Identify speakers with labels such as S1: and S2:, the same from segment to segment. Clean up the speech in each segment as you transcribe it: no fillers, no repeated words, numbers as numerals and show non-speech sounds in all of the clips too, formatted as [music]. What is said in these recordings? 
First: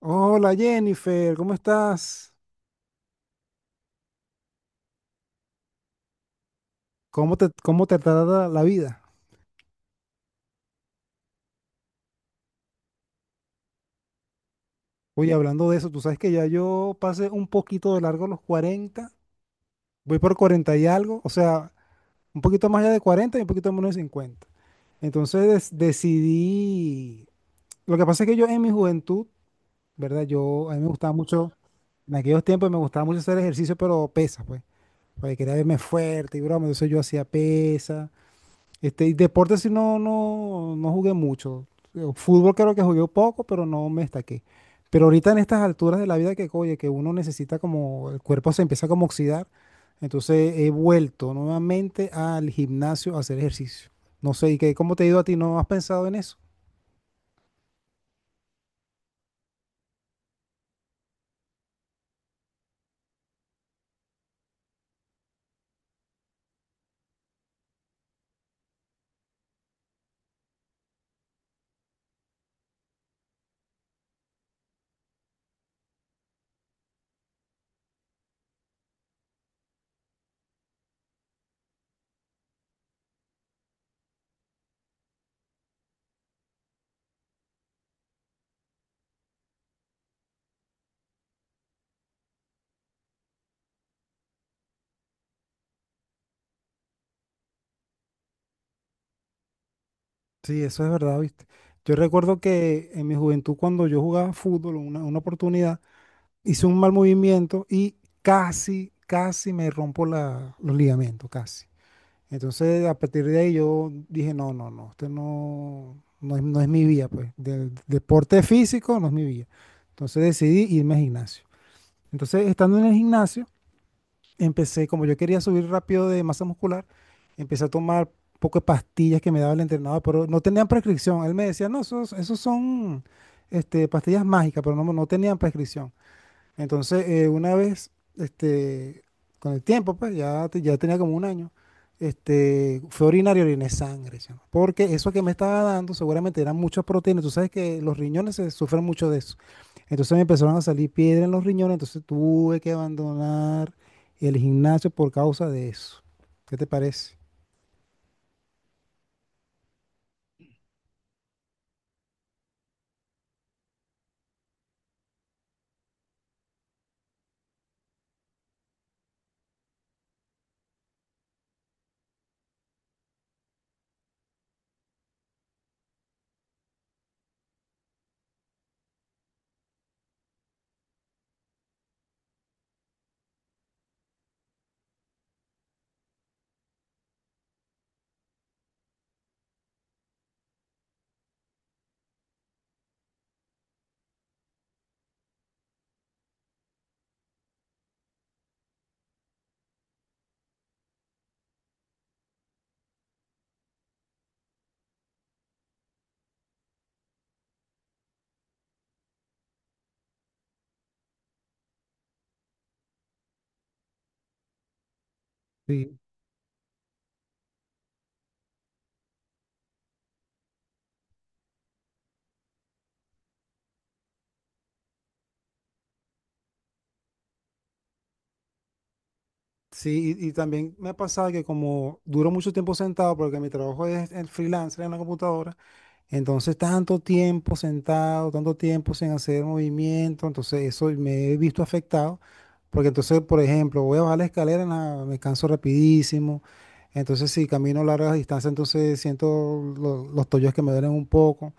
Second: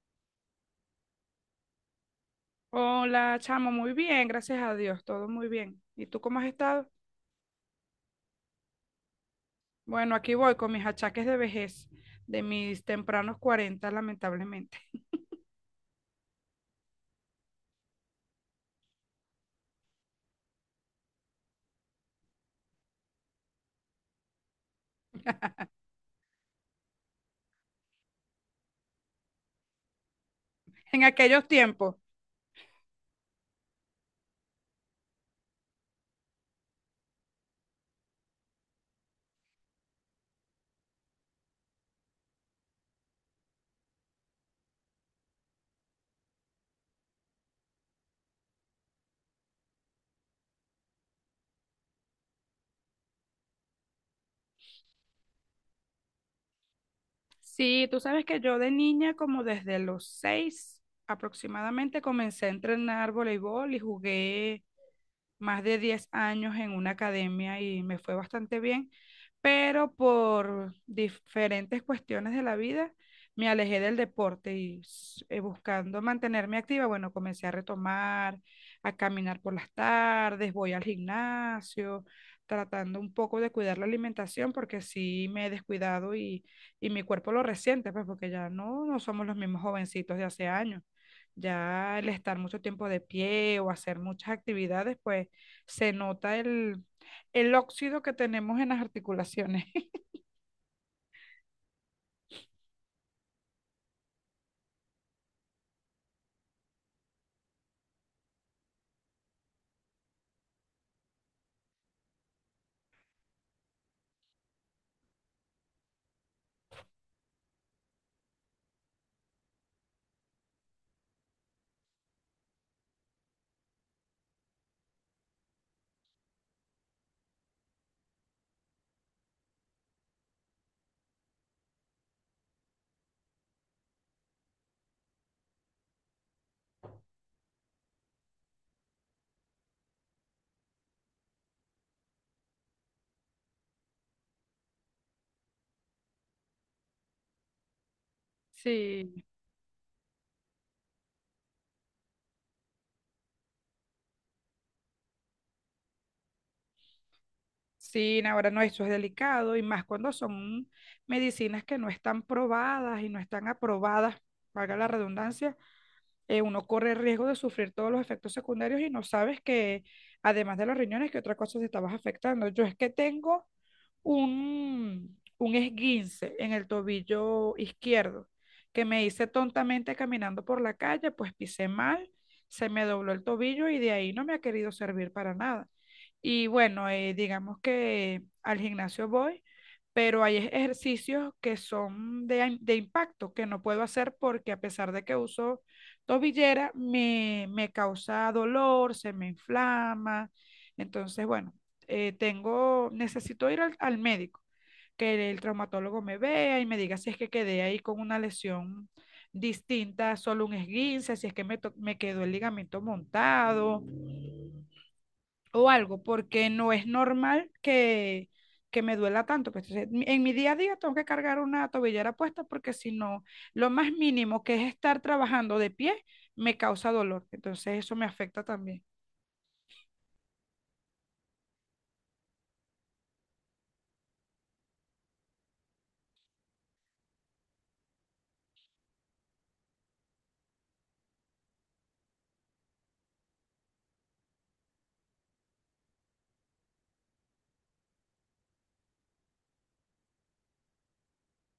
S1: Hola Jennifer, ¿cómo estás?
S2: Hola, chamo, muy bien, gracias a Dios, todo muy bien. ¿Y tú cómo has estado?
S1: ¿Cómo te trata la vida?
S2: Bueno, aquí voy con mis achaques de vejez, de mis tempranos 40, lamentablemente.
S1: Oye,
S2: [laughs]
S1: hablando de eso, tú sabes que ya yo pasé un poquito de largo los 40, voy por 40 y algo, o sea, un poquito más allá de 40 y un poquito menos de 50. Entonces decidí, lo que pasa es que yo en mi juventud, ¿verdad? A mí me
S2: En
S1: gustaba
S2: aquellos
S1: mucho,
S2: tiempos.
S1: en aquellos tiempos me gustaba mucho hacer ejercicio, pero pesas, pues, porque quería verme fuerte y broma, entonces yo hacía pesas. Y deporte sí no jugué mucho. Fútbol creo que jugué poco, pero no me destaqué. Pero ahorita en estas alturas de la vida que, oye, que uno necesita como, el cuerpo se empieza como a oxidar. Entonces he vuelto nuevamente al gimnasio a hacer ejercicio. No sé, ¿y qué, cómo te ha ido a ti? ¿No has pensado en eso?
S2: Sí, tú sabes que yo de niña, como desde los 6 aproximadamente, comencé a entrenar voleibol y jugué más de 10 años en una academia y me fue bastante bien, pero por diferentes cuestiones de la vida me alejé del deporte y buscando mantenerme activa, bueno, comencé a retomar, a caminar por las tardes, voy al gimnasio, tratando un poco de cuidar la alimentación porque sí me he descuidado y mi cuerpo lo resiente, pues porque ya no somos los mismos jovencitos de hace años. Ya el estar mucho tiempo de pie o hacer muchas actividades, pues se nota el óxido que tenemos en las articulaciones. [laughs]
S1: Sí, eso es verdad, ¿viste? Yo recuerdo que en mi juventud, cuando yo jugaba fútbol, una oportunidad, hice un mal movimiento y casi, casi me rompo los ligamentos, casi. Entonces, a partir de ahí yo dije, no, no, no, esto no, no es mi vía, pues. Del deporte físico no es mi vía. Entonces decidí irme al gimnasio. Entonces, estando en el gimnasio, empecé, como yo quería subir rápido de masa muscular, empecé a tomar un poco de pastillas que me daba el entrenador, pero no tenían prescripción. Él me decía, no, esos son pastillas mágicas, pero no tenían prescripción. Entonces, una vez, este, con el tiempo, pues ya, ya tenía como un año, fue orinar y oriné sangre, chamo, porque eso que me estaba dando seguramente eran muchas proteínas. Tú sabes que los riñones se sufren mucho de
S2: Sí,
S1: eso. Entonces me empezaron a salir piedras en los riñones, entonces tuve que abandonar el gimnasio por causa de eso. ¿Qué te parece?
S2: sí, ahora no, eso es delicado y más cuando son medicinas que no están probadas y no están aprobadas, valga la redundancia. Uno corre el riesgo de sufrir todos los efectos secundarios y no sabes que, además de los riñones, que otra cosa te estabas afectando. Yo es que tengo un esguince en el tobillo izquierdo que me hice tontamente caminando por la calle, pues pisé mal, se me dobló el tobillo y de ahí no me ha querido servir para nada. Y bueno, digamos que al gimnasio voy, pero hay ejercicios que son de, de impacto que no puedo hacer porque a pesar de que uso tobillera me causa dolor, se me inflama. Entonces, bueno, tengo, necesito ir al médico, que el traumatólogo me vea y me diga si es que quedé ahí con una lesión distinta, solo un esguince, si es que me quedó el ligamento montado, o
S1: Sí,
S2: algo, porque no es normal que me duela tanto. Pues, entonces, en mi día a día tengo que cargar una tobillera puesta porque si no, lo más mínimo que es estar trabajando de pie me causa dolor. Entonces eso me afecta también.
S1: sí, y también me ha pasado que como duro mucho tiempo sentado, porque mi trabajo es el freelancer en la computadora. Entonces, tanto tiempo sentado, tanto tiempo sin hacer movimiento, entonces eso me he visto afectado, porque entonces, por ejemplo, voy a bajar la escalera, me canso rapidísimo, entonces si camino largas distancias, entonces siento los tobillos que me duelen un poco.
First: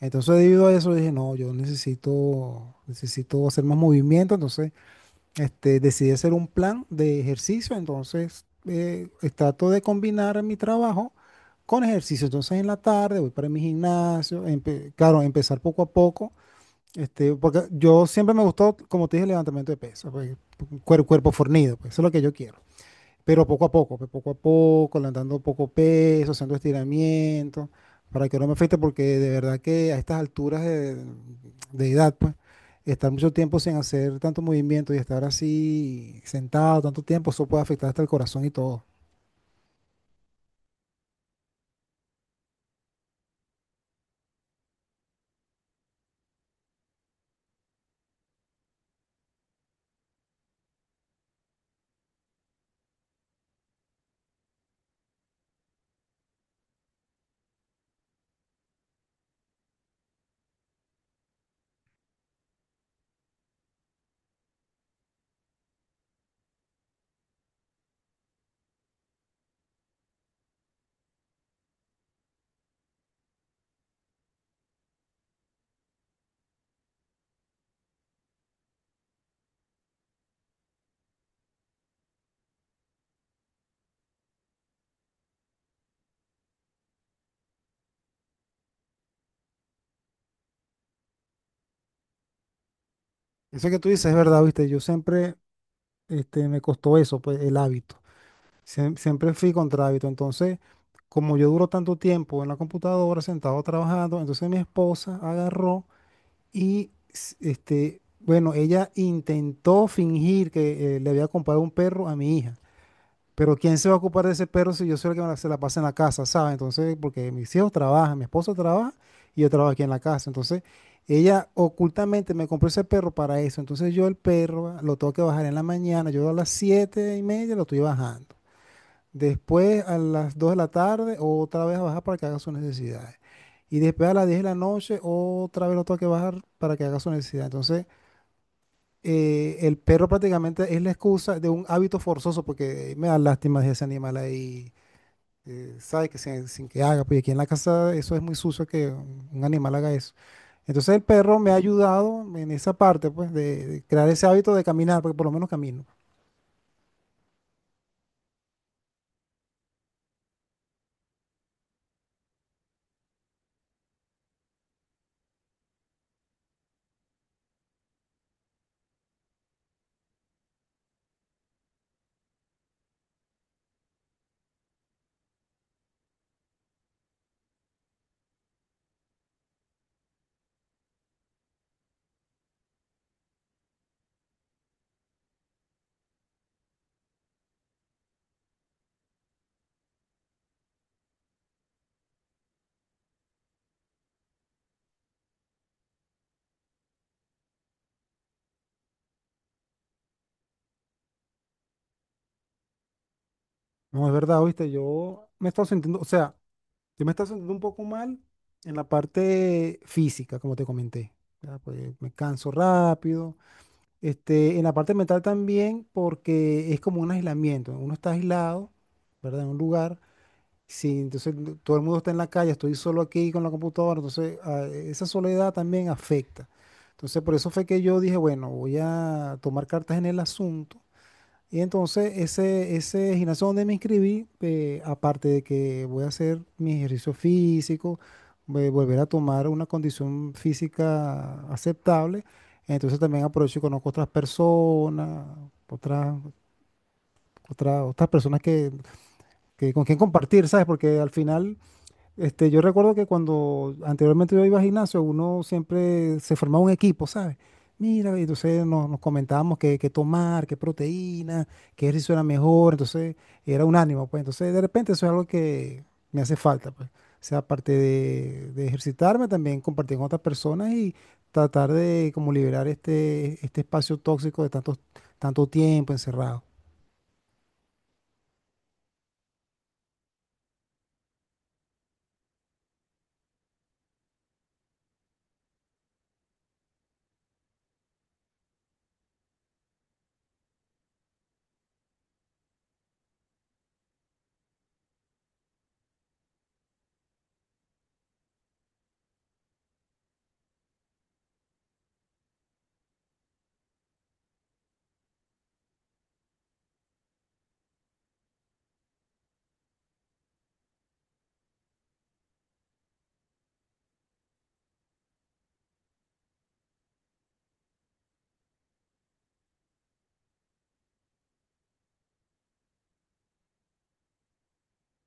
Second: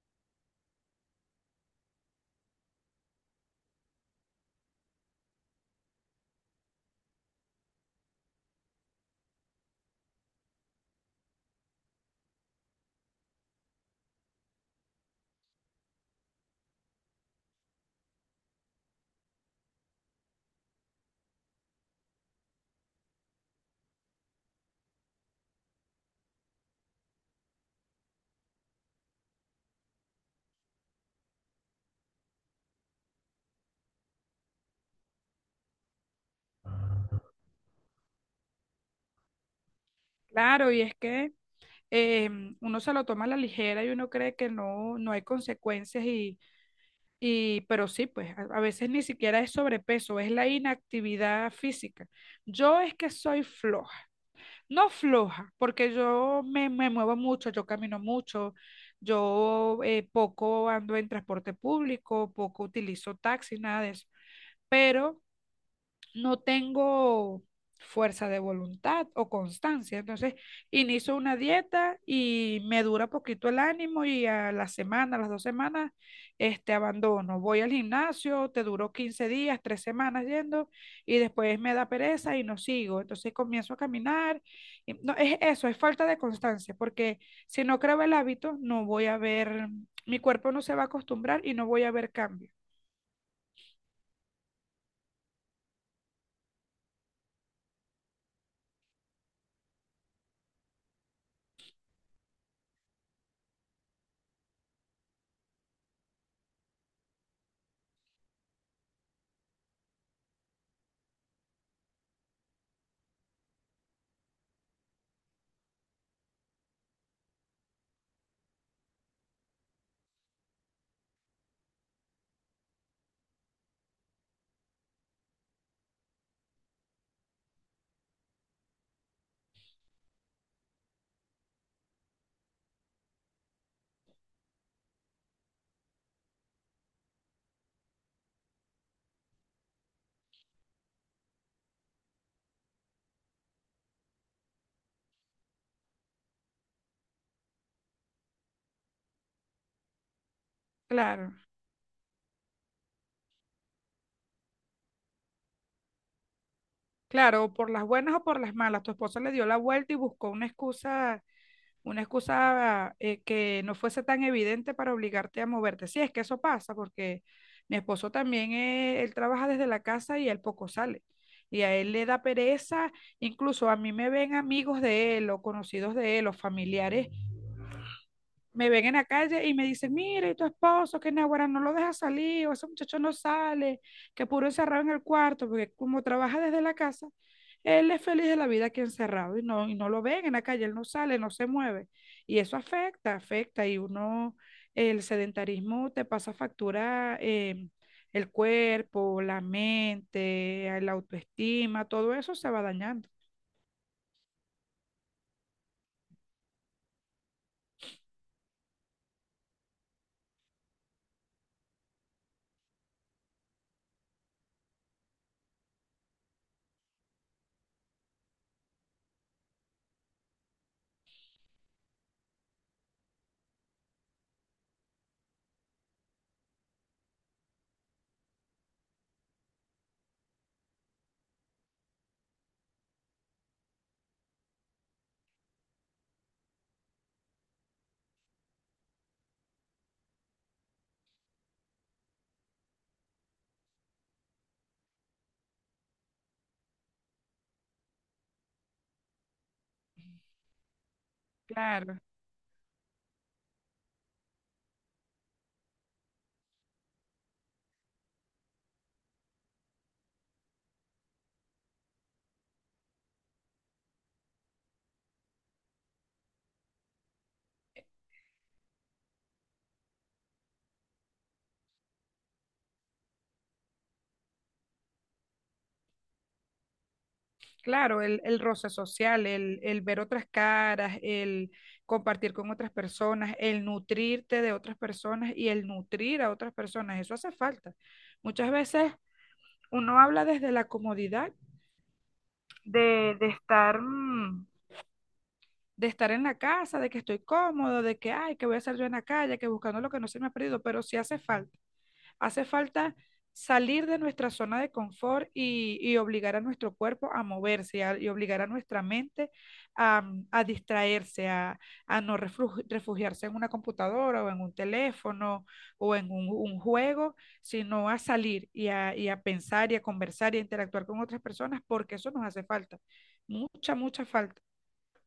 S1: Entonces, debido a eso, dije, no, yo necesito hacer más movimiento, entonces decidí hacer un plan de ejercicio, entonces trato de combinar mi trabajo con ejercicio. Entonces en la tarde voy para mi gimnasio, claro, empezar poco a poco, porque yo siempre me gustó, como te dije, el levantamiento de pesas, pues, cuerpo fornido, pues eso es lo que yo quiero. Pero poco a poco, pues, poco a poco, levantando poco peso, haciendo estiramientos, para que no me afecte, porque de verdad que a estas alturas de edad, pues, estar mucho tiempo sin hacer tanto movimiento y estar así sentado tanto tiempo, eso puede afectar hasta el corazón y todo.
S2: Claro, y es que uno se lo toma a la ligera y uno cree que no, no hay consecuencias y, pero sí, pues a veces ni siquiera es sobrepeso, es la inactividad física. Yo es que soy floja. No floja, porque yo me muevo mucho, yo camino mucho, yo poco ando en transporte público, poco utilizo taxi, nada de eso. Pero no tengo fuerza de voluntad o constancia. Entonces, inicio una dieta y me dura poquito el ánimo y a la semana, a las 2 semanas, abandono. Voy al gimnasio, te duró 15 días, 3 semanas yendo y después me da pereza y no sigo. Entonces comienzo a caminar. No, es eso, es falta de constancia, porque si no creo el hábito, no voy a ver, mi cuerpo no se va a acostumbrar y no voy a ver cambio.
S1: Eso que tú dices es verdad, viste, yo siempre me costó eso, pues, el hábito. Siempre fui contra hábito. Entonces, como yo duro tanto tiempo en la computadora, sentado trabajando, entonces mi esposa agarró. Y bueno, ella intentó fingir que le había comprado un perro a mi hija. Pero ¿quién se va a ocupar de ese perro si yo soy el que se la pasa en la casa, ¿sabes? Entonces, porque mis hijos trabajan, mi esposo trabaja y yo trabajo aquí en la casa. Entonces, ella ocultamente me compró ese perro para eso. Entonces, yo el perro lo tengo que bajar en la mañana. Yo a las 7:30 lo estoy bajando. Después a las 2 de la tarde, otra vez a bajar para que haga sus necesidades. Y después a las 10 de la noche, otra vez lo tengo que bajar para que haga su necesidad. Entonces, el perro prácticamente es la excusa de un hábito forzoso, porque me da lástima de ese animal ahí, sabe que sin que haga, porque aquí en la casa eso es muy sucio que un animal haga eso. Entonces, el
S2: Claro.
S1: perro me ha ayudado en esa parte, pues, de crear ese hábito de caminar, porque por lo menos camino.
S2: Claro, por las buenas o por las malas, tu esposa le dio la vuelta y buscó una excusa que no fuese tan evidente para obligarte a moverte. Sí, es que eso pasa porque mi esposo también, él trabaja desde la casa y él poco sale. Y a él le da pereza, incluso a mí me ven amigos de él o conocidos de él o familiares me ven en la calle y me dicen: mira, ¿y tu esposo, que naguará, no lo deja salir?, o ese muchacho no sale, que puro encerrado en el cuarto, porque como trabaja desde la casa, él es feliz de la vida aquí encerrado y no lo ven en la calle, él no sale, no se mueve. Y eso afecta, afecta, y uno, el sedentarismo te pasa factura, el cuerpo, la mente, la autoestima, todo eso se va dañando.
S1: No, es verdad, oíste, yo me he estado sintiendo, o sea, yo me está sintiendo un poco mal en la parte física, como te comenté. Ya, pues, me canso rápido. En la parte mental también, porque es como un aislamiento. Uno está aislado, ¿verdad? En un lugar. Sí, entonces todo el mundo está en la calle, estoy solo aquí con la computadora. Entonces, ah, esa soledad también afecta. Entonces, por eso fue que yo dije, bueno, voy a tomar cartas en el asunto y entonces ese gimnasio donde me inscribí, aparte de que voy a hacer mi ejercicio físico, voy a volver a tomar una condición física aceptable, entonces también aprovecho y conozco otras personas, otras, otras personas que con quien compartir, ¿sabes? Porque al final
S2: Claro.
S1: yo recuerdo que cuando anteriormente yo iba al gimnasio, uno siempre se formaba un equipo, ¿sabes? Mira, y entonces nos, nos comentábamos qué, qué tomar, qué proteína, qué ejercicio era mejor, entonces era un ánimo, pues entonces de repente eso es algo que me hace falta, pues. O sea, aparte de ejercitarme, también compartir con otras personas y tratar de como liberar este espacio tóxico de tanto, tanto tiempo encerrado.
S2: Claro, el roce social, el ver otras caras, el compartir con otras personas, el nutrirte de otras personas y el nutrir a otras personas, eso hace falta. Muchas veces uno habla desde la comodidad de estar, de estar en la casa, de que estoy cómodo, de que, ay, que voy a hacer yo en la calle, que buscando lo que no se me ha perdido, pero sí hace falta. Hace falta salir de nuestra zona de confort y obligar a nuestro cuerpo a moverse y obligar a nuestra mente a, a distraerse, a no refugiarse en una computadora o en un teléfono o en un juego, sino a salir y a pensar y a conversar y a interactuar con otras personas porque eso nos hace falta, mucha, mucha falta.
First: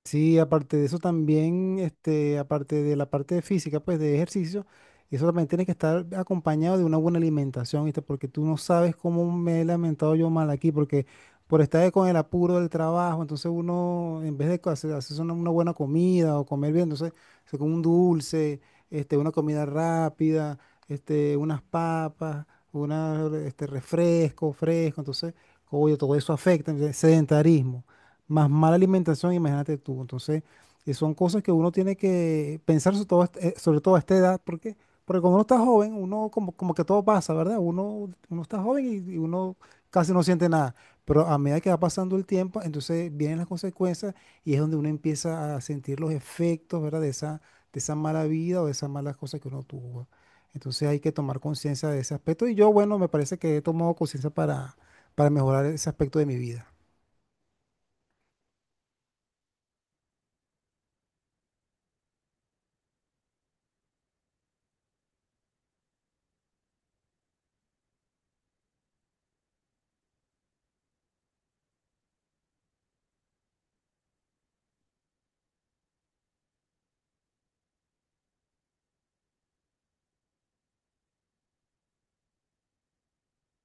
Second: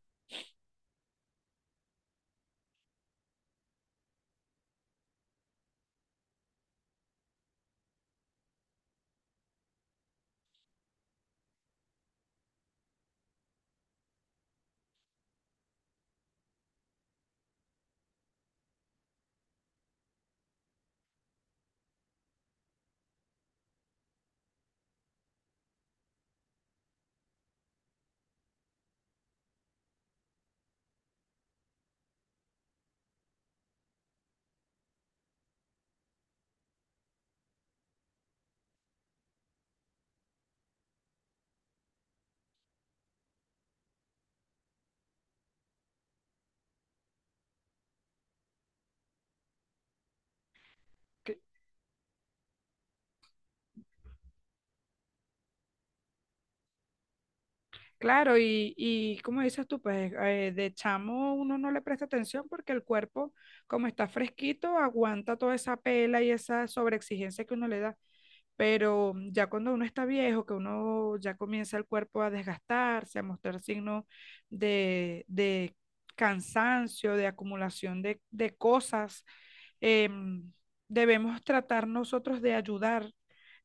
S1: Sí, aparte de eso también, aparte de la parte de física, pues de ejercicio, eso también tiene que estar acompañado de una buena alimentación, ¿viste? Porque tú no sabes cómo me he lamentado yo mal aquí, porque por estar con el apuro del trabajo, entonces uno, en vez de hacer, hacerse una buena comida o comer bien, entonces se come un dulce, una comida rápida, unas papas, una, refresco, fresco, entonces, oye, todo eso afecta, entonces, sedentarismo más mala alimentación, imagínate tú. Entonces, son cosas que uno tiene que pensar sobre todo, sobre todo a esta edad, porque, cuando uno está joven, uno como, como que todo pasa, ¿verdad? Uno está joven y uno casi no siente nada. Pero a medida que va pasando el tiempo, entonces vienen las consecuencias y es donde uno empieza a sentir los efectos, ¿verdad? De esa mala vida o de esas malas cosas que uno tuvo. Entonces hay que tomar conciencia de ese aspecto y yo, bueno, me parece que he tomado conciencia para, mejorar ese aspecto de mi vida.
S2: Claro, y como dices tú, pues de chamo uno no le presta atención porque el cuerpo, como está fresquito, aguanta toda esa pela y esa sobreexigencia que uno le da. Pero ya cuando uno está viejo, que uno ya comienza el cuerpo a desgastarse, a mostrar signos de cansancio, de acumulación de cosas, em, debemos tratar nosotros de ayudar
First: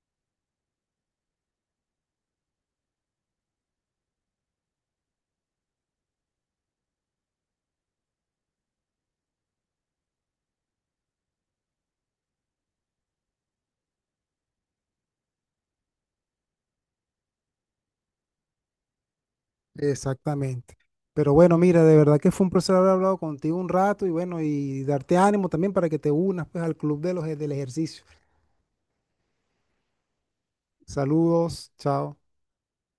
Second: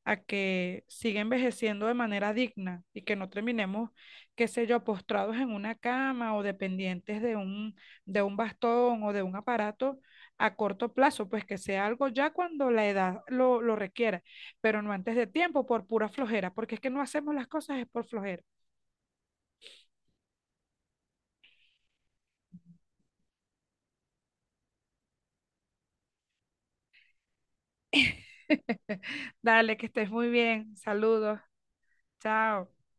S2: a que siga envejeciendo de manera digna y que no terminemos, qué sé yo, postrados en una cama o dependientes de un bastón o de un aparato a corto plazo, pues que sea algo ya cuando la edad lo requiera, pero no antes de tiempo por pura flojera, porque es que no hacemos las cosas es por flojera.
S1: Exactamente. Pero bueno, mira, de verdad que fue un placer haber hablado contigo un rato y bueno, y darte ánimo también para que te unas pues al club de del ejercicio.
S2: [laughs] Dale, que estés muy bien. Saludos.
S1: Saludos, chao.
S2: Chao.